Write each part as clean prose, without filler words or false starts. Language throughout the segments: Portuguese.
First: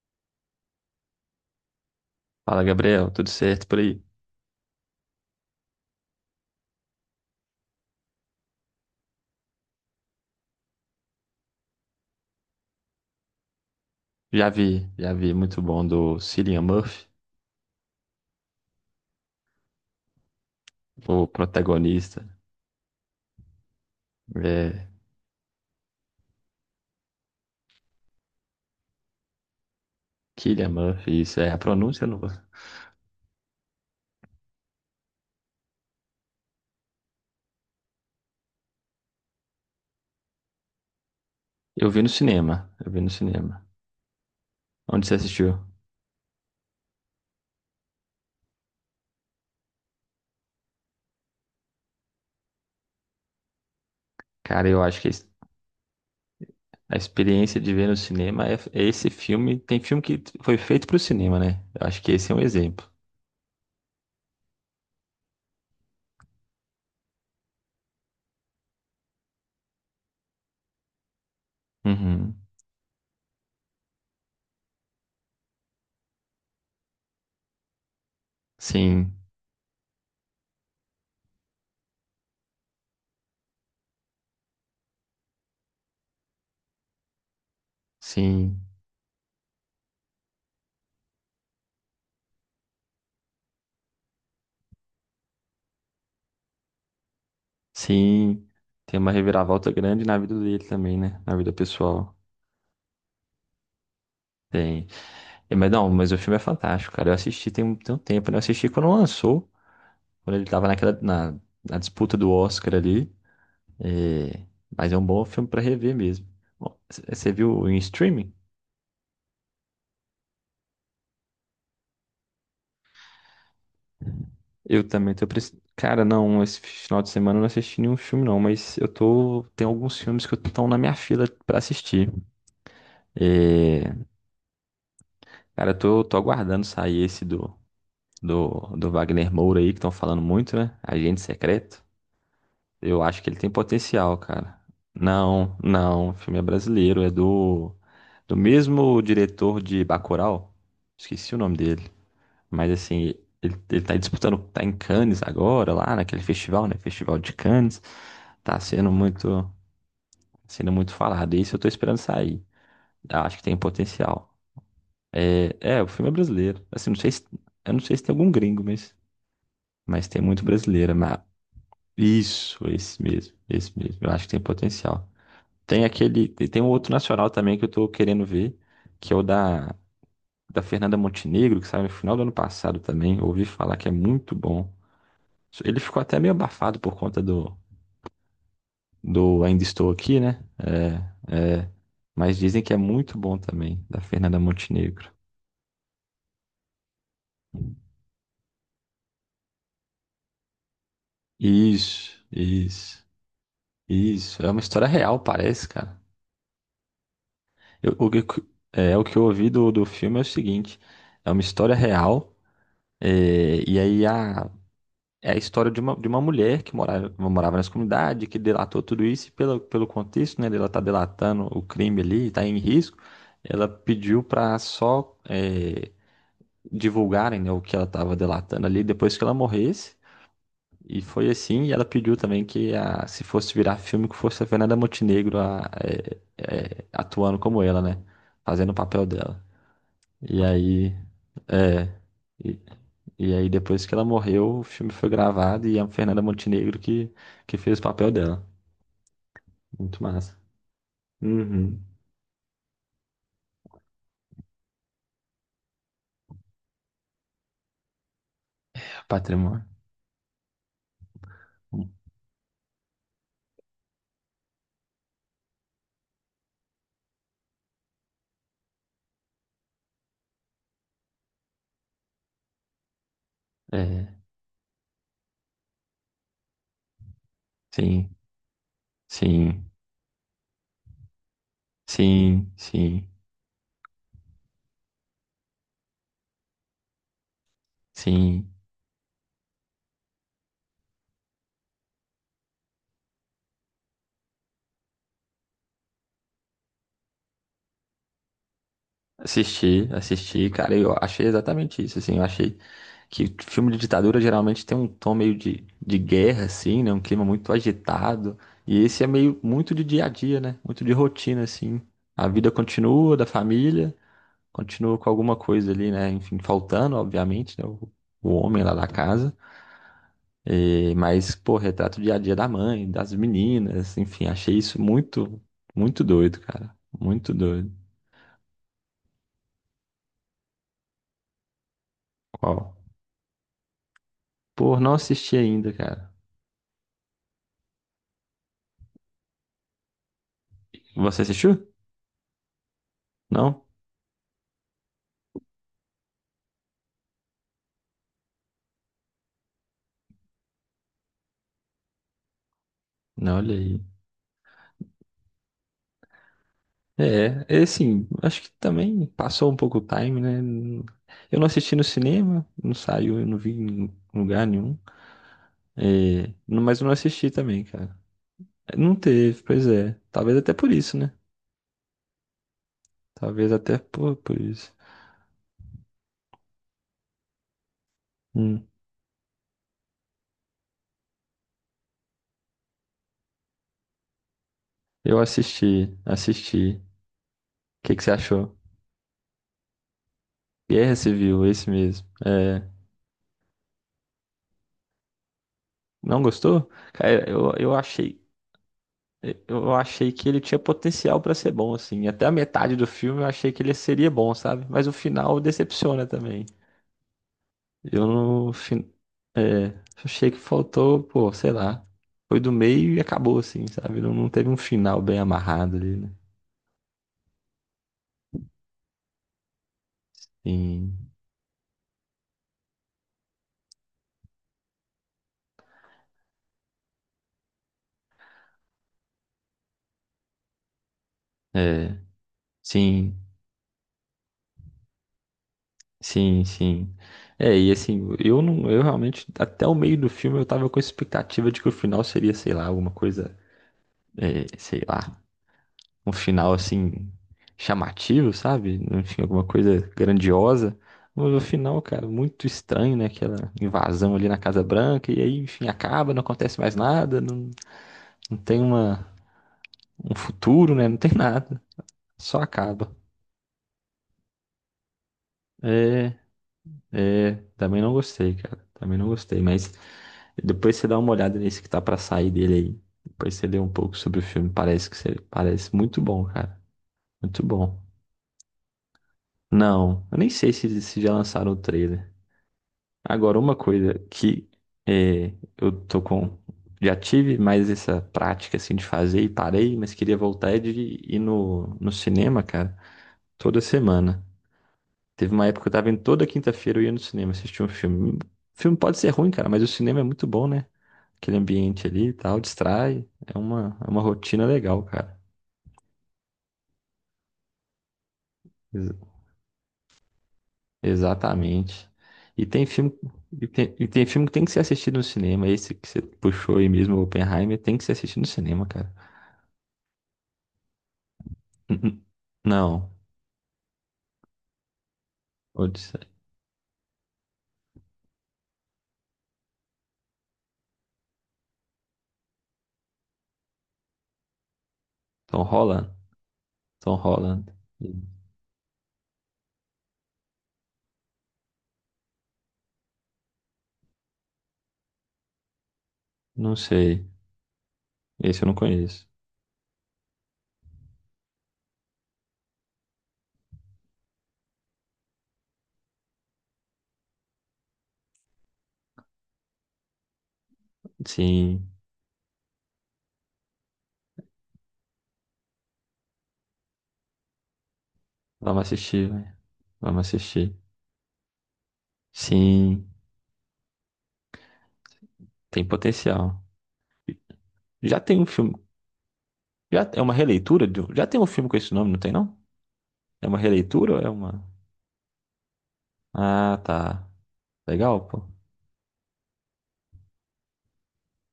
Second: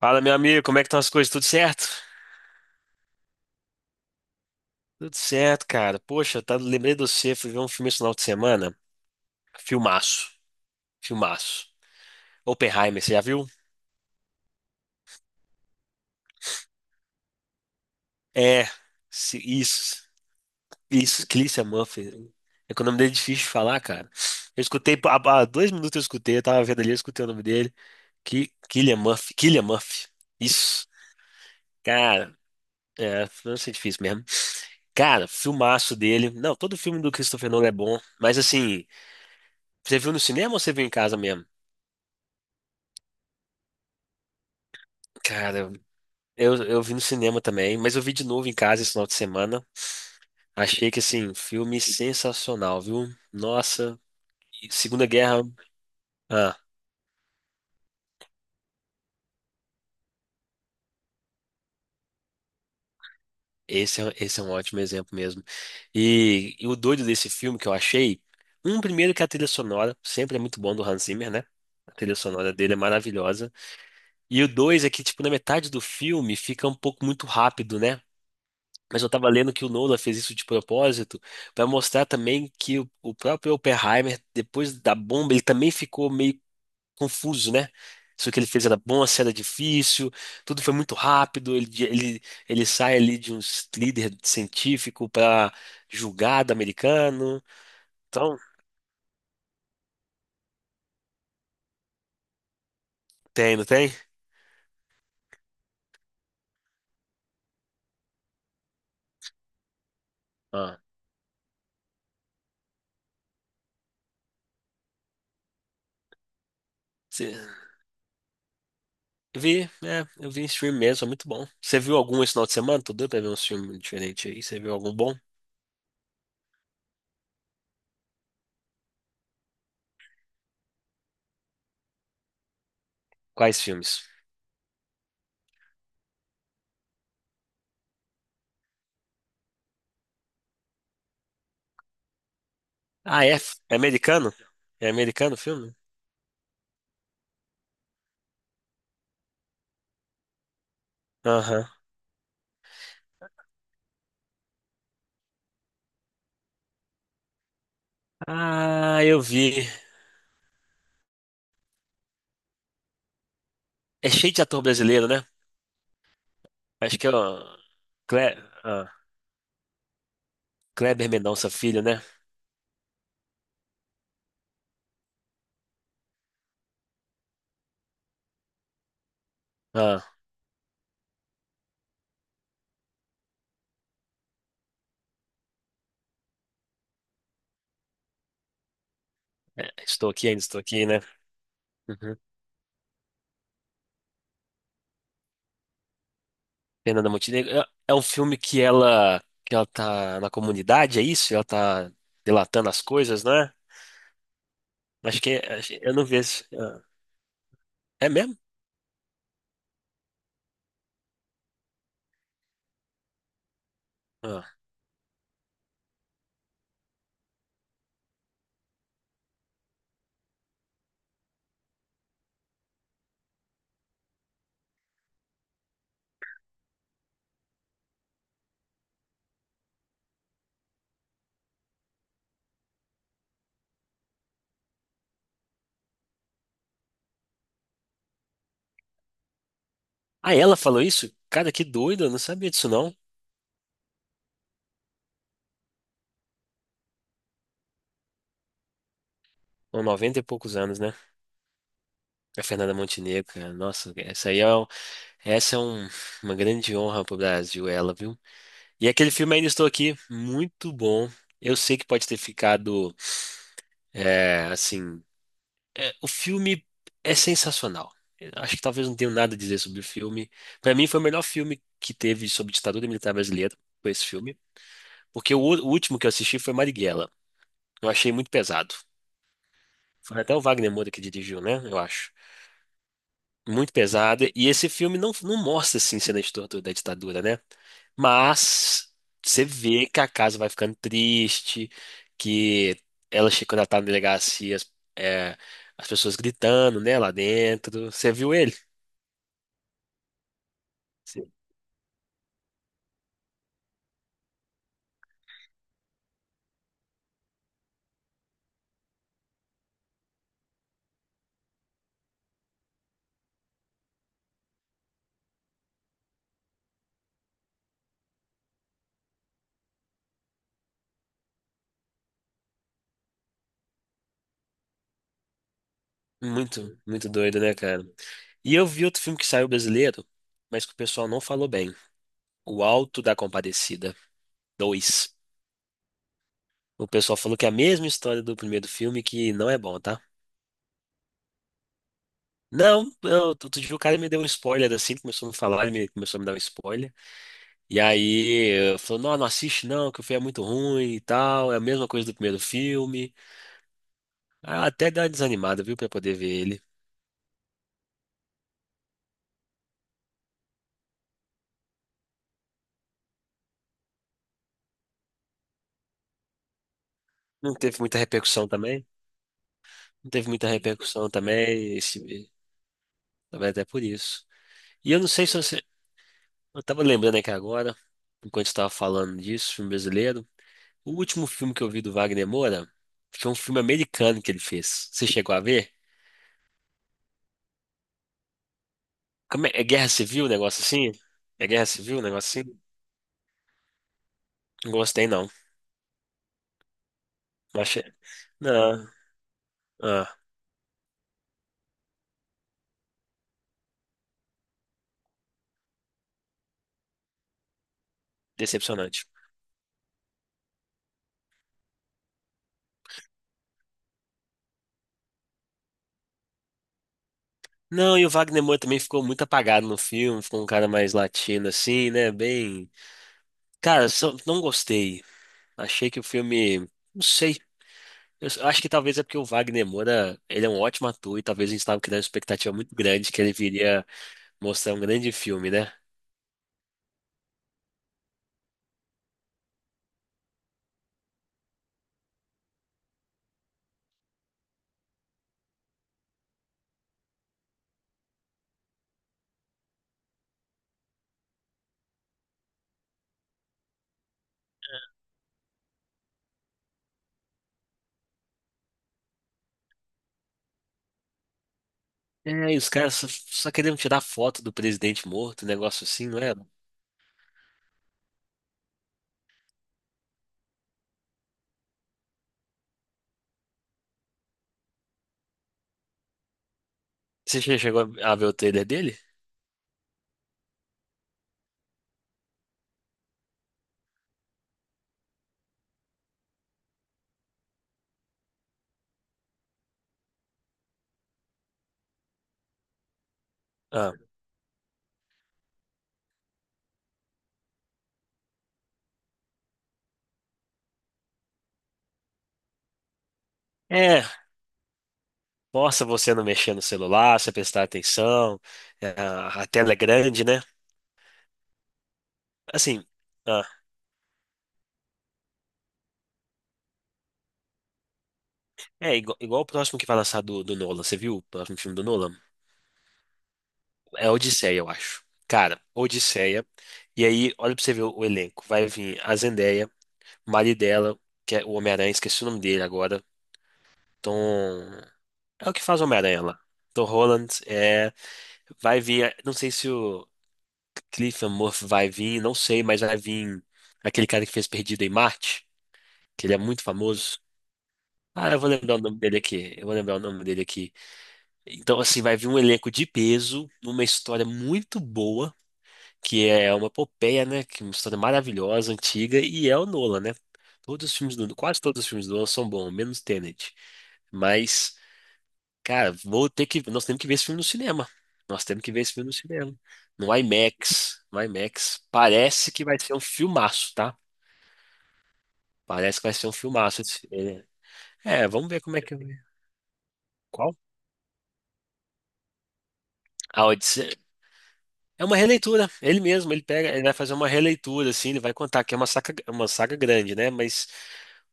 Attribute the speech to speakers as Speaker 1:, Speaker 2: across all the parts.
Speaker 1: Fala, meu amigo, como é que estão as coisas? Tudo certo?
Speaker 2: Fala, Gabriel, tudo certo por aí?
Speaker 1: Tudo certo, cara. Poxa, tá, lembrei de você, fui ver um filme esse final de semana. Filmaço, filmaço. Oppenheimer, você já viu?
Speaker 2: Já vi, muito bom do Cillian Murphy,
Speaker 1: É, isso,
Speaker 2: o
Speaker 1: isso, Cillian Murphy.
Speaker 2: protagonista,
Speaker 1: É que o nome dele é difícil de falar, cara. Eu
Speaker 2: é,
Speaker 1: escutei, há 2 minutos eu escutei, eu tava vendo ali, eu escutei o nome dele. Que, Cillian Murphy, Cillian Murphy.
Speaker 2: Cillian
Speaker 1: Isso,
Speaker 2: Murphy, isso é a pronúncia, eu não vou.
Speaker 1: cara, é, não sei, difícil mesmo. Cara, filmaço dele. Não, todo filme do Christopher Nolan é bom, mas assim, você viu no cinema ou você viu em casa mesmo?
Speaker 2: Eu vi no cinema, eu vi no cinema. Onde você assistiu?
Speaker 1: Cara, eu vi no cinema também, mas eu vi de novo em casa esse final de semana. Achei que, assim, filme sensacional, viu? Nossa,
Speaker 2: Cara,
Speaker 1: e
Speaker 2: eu acho
Speaker 1: Segunda
Speaker 2: que
Speaker 1: Guerra. Ah,
Speaker 2: a experiência de ver no cinema é esse filme, tem filme que foi feito pro cinema, né? Eu acho que esse é um exemplo.
Speaker 1: esse, esse é um ótimo exemplo mesmo. E o doido desse filme que eu achei, um primeiro que a trilha sonora, sempre é muito bom do Hans Zimmer, né? A trilha
Speaker 2: Uhum.
Speaker 1: sonora dele é maravilhosa. E o dois é que, tipo, na metade do filme fica um pouco muito rápido, né? Mas eu
Speaker 2: Sim,
Speaker 1: tava lendo que o Nolan fez isso de propósito para mostrar também que o próprio Oppenheimer, depois da bomba, ele também ficou meio confuso, né? Se o que ele
Speaker 2: sim,
Speaker 1: fez era bom, se era difícil, tudo foi muito rápido. Ele sai ali de um líder científico para julgado americano. Então,
Speaker 2: sim, tem uma reviravolta grande na vida dele também, né? Na vida pessoal.
Speaker 1: tem, não tem?
Speaker 2: Tem. É, mas não, mas o filme é fantástico, cara. Eu assisti tem um tempo, né? Eu assisti quando lançou, quando ele tava
Speaker 1: Ah,
Speaker 2: naquela, na, na disputa do Oscar ali. É, mas é um bom filme pra rever mesmo. Bom, você
Speaker 1: cê-
Speaker 2: viu em streaming?
Speaker 1: eu vi, é, eu vi em stream mesmo, é muito bom. Você viu algum esse final de semana? Tô doido pra ver um filme diferente aí. Você viu
Speaker 2: Eu
Speaker 1: algum
Speaker 2: também
Speaker 1: bom?
Speaker 2: tô precisando. Cara, não, esse final de semana eu não assisti nenhum filme, não, mas eu tô. Tem alguns filmes que estão na minha fila pra assistir.
Speaker 1: Quais
Speaker 2: É,
Speaker 1: filmes?
Speaker 2: cara, eu tô, tô aguardando sair esse do, do, do Wagner Moura aí, que estão falando muito, né? Agente Secreto. Eu acho
Speaker 1: Ah,
Speaker 2: que ele
Speaker 1: é?
Speaker 2: tem
Speaker 1: É
Speaker 2: potencial,
Speaker 1: americano?
Speaker 2: cara.
Speaker 1: É americano o
Speaker 2: Não,
Speaker 1: filme?
Speaker 2: não, o filme é brasileiro, é do mesmo diretor de Bacurau. Esqueci o nome
Speaker 1: Aham.
Speaker 2: dele, mas assim, ele tá disputando, tá em Cannes agora, lá naquele festival, né? Festival de Cannes. Tá
Speaker 1: Ah, eu vi.
Speaker 2: sendo muito falado. E isso eu tô esperando sair. Eu acho que tem
Speaker 1: É cheio
Speaker 2: potencial.
Speaker 1: de ator brasileiro, né?
Speaker 2: É, é, o filme é brasileiro. Assim, não
Speaker 1: Acho que é
Speaker 2: sei se,
Speaker 1: o
Speaker 2: eu não sei se tem algum
Speaker 1: Cle...
Speaker 2: gringo,
Speaker 1: ah,
Speaker 2: mas tem muito brasileiro,
Speaker 1: Kleber
Speaker 2: mas
Speaker 1: Mendonça Filho, né?
Speaker 2: isso, esse mesmo, esse mesmo. Eu acho que tem potencial. Tem aquele. Tem um outro nacional também que eu tô querendo ver, que é o da,
Speaker 1: Ah,
Speaker 2: da Fernanda Montenegro, que saiu no final do ano passado também. Ouvi falar que é muito bom. Ele ficou até meio abafado por conta do, do Ainda
Speaker 1: é,
Speaker 2: Estou
Speaker 1: estou
Speaker 2: Aqui,
Speaker 1: aqui, ainda
Speaker 2: né?
Speaker 1: estou aqui, né?
Speaker 2: É, é.
Speaker 1: Uhum.
Speaker 2: Mas dizem que é muito bom também, da Fernanda Montenegro.
Speaker 1: Fernanda Montenegro. É um filme que ela tá na comunidade, é isso? Ela tá
Speaker 2: Isso,
Speaker 1: delatando as
Speaker 2: isso,
Speaker 1: coisas, né?
Speaker 2: isso. É uma história real,
Speaker 1: Acho que é-
Speaker 2: parece,
Speaker 1: acho- eu
Speaker 2: cara.
Speaker 1: não vi esse. Ah,
Speaker 2: Eu-
Speaker 1: é
Speaker 2: o,
Speaker 1: mesmo?
Speaker 2: que- É, o que eu ouvi do, do filme é o seguinte: é uma história real, é, e aí a,
Speaker 1: Ah.
Speaker 2: é a história de uma mulher que morava, morava nessa comunidade, que delatou tudo isso, e pelo, pelo contexto, né, dela tá delatando o crime ali, tá em risco, ela pediu para só é, divulgarem, né, o que ela estava delatando ali depois que ela morresse, e foi assim, e ela pediu também que a, se fosse virar filme, que fosse a Fernanda Montenegro é, é, atuando como ela, né, fazendo o papel dela.
Speaker 1: Ah,
Speaker 2: E
Speaker 1: ela falou
Speaker 2: aí,
Speaker 1: isso? Cara, que
Speaker 2: é,
Speaker 1: doido, eu não sabia disso não.
Speaker 2: e aí, depois que ela morreu, o filme foi gravado e é a Fernanda Montenegro que fez o papel dela.
Speaker 1: Com
Speaker 2: Muito
Speaker 1: 90 e
Speaker 2: massa.
Speaker 1: poucos anos, né?
Speaker 2: Uhum.
Speaker 1: A Fernanda Montenegro, cara. Nossa, essa aí é, essa é um- uma grande honra pro Brasil, ela, viu? E aquele filme Ainda
Speaker 2: Patrimônio.
Speaker 1: Estou Aqui, muito bom. Eu sei que pode ter ficado, é, assim, é, o filme é sensacional. Eu acho que talvez não tenha nada a dizer sobre o filme. Para mim foi o melhor filme que teve sobre ditadura militar brasileira, foi esse
Speaker 2: É,
Speaker 1: filme, porque o último que eu assisti foi Marighella. Eu
Speaker 2: sim,
Speaker 1: achei muito pesado.
Speaker 2: sim,
Speaker 1: Foi até o Wagner Moura que dirigiu, né? Eu acho.
Speaker 2: sim, sim,
Speaker 1: Muito pesada. E esse filme não, não mostra assim cena de tortura da ditadura, né?
Speaker 2: sim.
Speaker 1: Mas você vê que a casa vai ficando triste, que ela chega quando ela tá na delegacia, as é, as pessoas gritando, né, lá dentro. Você viu ele?
Speaker 2: Assisti, assisti, cara, eu achei
Speaker 1: Sim.
Speaker 2: exatamente isso, assim, eu achei que filme de ditadura geralmente tem um tom meio de guerra, assim, né, um clima muito agitado, e esse é meio muito de dia a dia, né, muito de rotina, assim, a vida continua da família, continua com alguma coisa ali, né? Enfim, faltando, obviamente, né? O homem lá da casa. Mas, pô, retrata o dia a dia da mãe, das meninas, enfim, achei isso muito, muito doido, cara.
Speaker 1: Muito, muito
Speaker 2: Muito
Speaker 1: doido, né,
Speaker 2: doido.
Speaker 1: cara? E eu vi outro filme que saiu brasileiro, mas que o pessoal não falou bem. O
Speaker 2: Qual?
Speaker 1: Alto da Compadecida
Speaker 2: Pô, não
Speaker 1: 2.
Speaker 2: assisti ainda, cara.
Speaker 1: O pessoal falou que é a mesma história do primeiro filme, que não é bom, tá?
Speaker 2: Você assistiu?
Speaker 1: Não, não, outro
Speaker 2: Não?
Speaker 1: dia o cara me deu um spoiler assim, começou a me falar, começou a me dar um spoiler. E aí eu falou, não, não assiste não, que o filme é muito ruim e tal, é a mesma coisa do primeiro filme.
Speaker 2: Não, olha aí.
Speaker 1: Ah, até deu uma desanimada, viu, pra poder ver ele.
Speaker 2: É, é assim, acho que também passou um pouco o time, né? Eu não assisti no cinema, não saiu, eu não vi em lugar nenhum. É, não- mas eu não assisti
Speaker 1: Não
Speaker 2: também,
Speaker 1: teve
Speaker 2: cara.
Speaker 1: muita repercussão também.
Speaker 2: Não teve, pois é.
Speaker 1: Não teve
Speaker 2: Talvez
Speaker 1: muita
Speaker 2: até por isso,
Speaker 1: repercussão
Speaker 2: né?
Speaker 1: também, esse,
Speaker 2: Talvez
Speaker 1: talvez até
Speaker 2: até
Speaker 1: por isso.
Speaker 2: por isso.
Speaker 1: E eu não sei se você. Eu tava lembrando aqui agora, enquanto
Speaker 2: Hum,
Speaker 1: estava falando disso, filme brasileiro. O último filme que eu vi do Wagner Moura foi um filme americano que ele fez. Você
Speaker 2: eu
Speaker 1: chegou a ver?
Speaker 2: assisti, assisti. O que que você achou?
Speaker 1: Como é, é guerra civil o negócio assim?
Speaker 2: Guerra Civil,
Speaker 1: É guerra
Speaker 2: esse
Speaker 1: civil o
Speaker 2: mesmo.
Speaker 1: negócio assim?
Speaker 2: É,
Speaker 1: Não gostei, não.
Speaker 2: não gostou? Cara, eu,
Speaker 1: Não
Speaker 2: eu
Speaker 1: achei.
Speaker 2: achei,
Speaker 1: Não,
Speaker 2: eu achei
Speaker 1: ah,
Speaker 2: que ele tinha potencial pra ser bom, assim. Até a metade do filme eu achei que ele seria bom, sabe? Mas o final decepciona também. Eu não, fin-
Speaker 1: decepcionante.
Speaker 2: É, achei que faltou, pô, sei lá. Foi do meio e acabou, assim, sabe? Não, não teve um final bem amarrado ali, né?
Speaker 1: Não, e o Wagner Moura também ficou muito apagado no filme, ficou um cara mais
Speaker 2: Sim.
Speaker 1: latino assim, né? Bem. Cara, só- não gostei. Achei que o filme. Não sei. Acho que talvez é porque o Wagner Moura, ele é um ótimo ator e talvez a gente estava criando
Speaker 2: É,
Speaker 1: uma expectativa muito grande
Speaker 2: sim,
Speaker 1: que ele viria mostrar um grande filme, né?
Speaker 2: sim. É, e assim, eu não, eu realmente, até o meio do filme eu tava com a expectativa de que o final seria, sei lá, alguma coisa, é, sei lá, um final assim, chamativo, sabe? Enfim, alguma coisa grandiosa. Mas o final, cara, muito estranho, né? Aquela invasão ali na Casa Branca, e aí, enfim, acaba, não acontece mais nada, não, não tem uma, um futuro, né? Não tem nada, só
Speaker 1: É, e os caras
Speaker 2: acaba.
Speaker 1: só queriam tirar foto do presidente morto, um negócio assim,
Speaker 2: É,
Speaker 1: não era?
Speaker 2: é, também não gostei, cara. Também não gostei, mas depois você dá uma olhada nesse que tá pra sair dele aí. Depois você lê um pouco sobre o filme, parece que você, parece muito bom, cara.
Speaker 1: Você
Speaker 2: Muito bom.
Speaker 1: chegou a ver o trailer dele?
Speaker 2: Não, eu nem sei se, se já lançaram o trailer. Agora, uma coisa que é, eu tô com. Já tive mais essa prática assim de fazer e parei, mas queria voltar é de ir no, no cinema, cara, toda
Speaker 1: Ah,
Speaker 2: semana. Teve uma época que eu tava indo toda quinta-feira, eu ia no cinema assistir um filme. O filme pode ser ruim, cara, mas o cinema é muito bom, né? Aquele ambiente ali e tal, distrai. É uma
Speaker 1: é,
Speaker 2: rotina legal, cara.
Speaker 1: mostra você não mexer no celular, você prestar atenção, é,
Speaker 2: Ex-
Speaker 1: a tela é grande, né?
Speaker 2: Exatamente. E tem
Speaker 1: Assim,
Speaker 2: filme,
Speaker 1: ah,
Speaker 2: e tem filme que tem que ser assistido no cinema. Esse que você puxou aí mesmo, o Oppenheimer, tem que ser assistido no cinema, cara.
Speaker 1: é igual, igual o próximo que vai lançar do Nolan, você viu o próximo filme do
Speaker 2: Uhum.
Speaker 1: Nolan?
Speaker 2: Não.
Speaker 1: É Odisseia, eu acho. Cara,
Speaker 2: Odisseia.
Speaker 1: Odisseia, e aí, olha pra você ver o elenco, vai vir a Zendaya, o marido dela, que é o Homem-Aranha, esqueci o nome dele agora, Tom...
Speaker 2: Tom
Speaker 1: É o que faz o
Speaker 2: Holland?
Speaker 1: Homem-Aranha lá. Tom
Speaker 2: Tom
Speaker 1: Holland,
Speaker 2: Holland.
Speaker 1: é... Vai vir, não sei se o... Cillian Murphy vai vir, não sei, mas vai vir aquele cara que fez Perdido em Marte, que ele é
Speaker 2: Não
Speaker 1: muito
Speaker 2: sei.
Speaker 1: famoso. Ah, eu
Speaker 2: Esse eu
Speaker 1: vou
Speaker 2: não
Speaker 1: lembrar o nome
Speaker 2: conheço.
Speaker 1: dele aqui. Eu vou lembrar o nome dele aqui. Então, assim, vai vir um elenco de peso, numa história muito boa, que é uma epopeia, né? Que é uma história maravilhosa, antiga, e é o Nolan, né? Todos os filmes do, quase
Speaker 2: Sim.
Speaker 1: todos os filmes do Nolan são bons, menos Tenet. Mas cara, vou ter que. Nós temos que ver esse filme no cinema. Nós
Speaker 2: Vamos
Speaker 1: temos que ver esse filme
Speaker 2: assistir,
Speaker 1: no
Speaker 2: velho.
Speaker 1: cinema.
Speaker 2: Vamos
Speaker 1: No
Speaker 2: assistir.
Speaker 1: IMAX. No IMAX. Parece que vai
Speaker 2: Sim.
Speaker 1: ser um filmaço, tá?
Speaker 2: Tem
Speaker 1: Parece que vai ser um
Speaker 2: potencial.
Speaker 1: filmaço. Esse- ele-
Speaker 2: Já tem um
Speaker 1: É, vamos
Speaker 2: filme.
Speaker 1: ver como é que.
Speaker 2: Já é uma
Speaker 1: Qual?
Speaker 2: releitura de já tem um filme com esse nome, não tem não? É uma
Speaker 1: A
Speaker 2: releitura
Speaker 1: Odisseia.
Speaker 2: ou é uma.
Speaker 1: É uma releitura. Ele mesmo, ele
Speaker 2: Ah,
Speaker 1: pega, ele vai
Speaker 2: tá.
Speaker 1: fazer uma releitura,
Speaker 2: Legal,
Speaker 1: assim, ele
Speaker 2: pô.
Speaker 1: vai contar que é uma saga grande, né? Mas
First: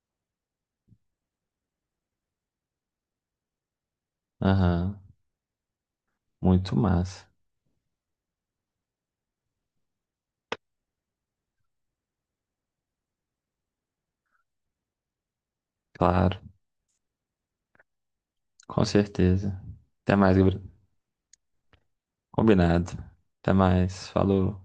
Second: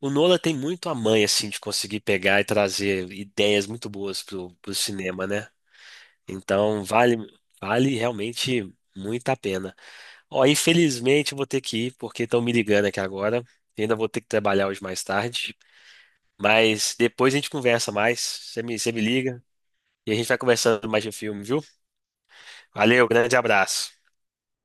Speaker 1: o Nola tem muito a mãe, assim, de conseguir pegar e trazer ideias muito boas pro
Speaker 2: Aham.
Speaker 1: cinema, né?
Speaker 2: Muito
Speaker 1: Então, vale,
Speaker 2: massa.
Speaker 1: vale realmente muito a pena. Ó, infelizmente eu vou ter que ir, porque estão me ligando aqui agora. E ainda vou ter que trabalhar hoje mais tarde.
Speaker 2: Claro.
Speaker 1: Mas depois a gente conversa mais.
Speaker 2: Com
Speaker 1: Você me liga
Speaker 2: certeza.
Speaker 1: e a
Speaker 2: Até
Speaker 1: gente
Speaker 2: mais,
Speaker 1: vai
Speaker 2: Gabriel.
Speaker 1: conversando mais de filme, viu?
Speaker 2: Combinado.
Speaker 1: Valeu, grande
Speaker 2: Até
Speaker 1: abraço.
Speaker 2: mais. Falou.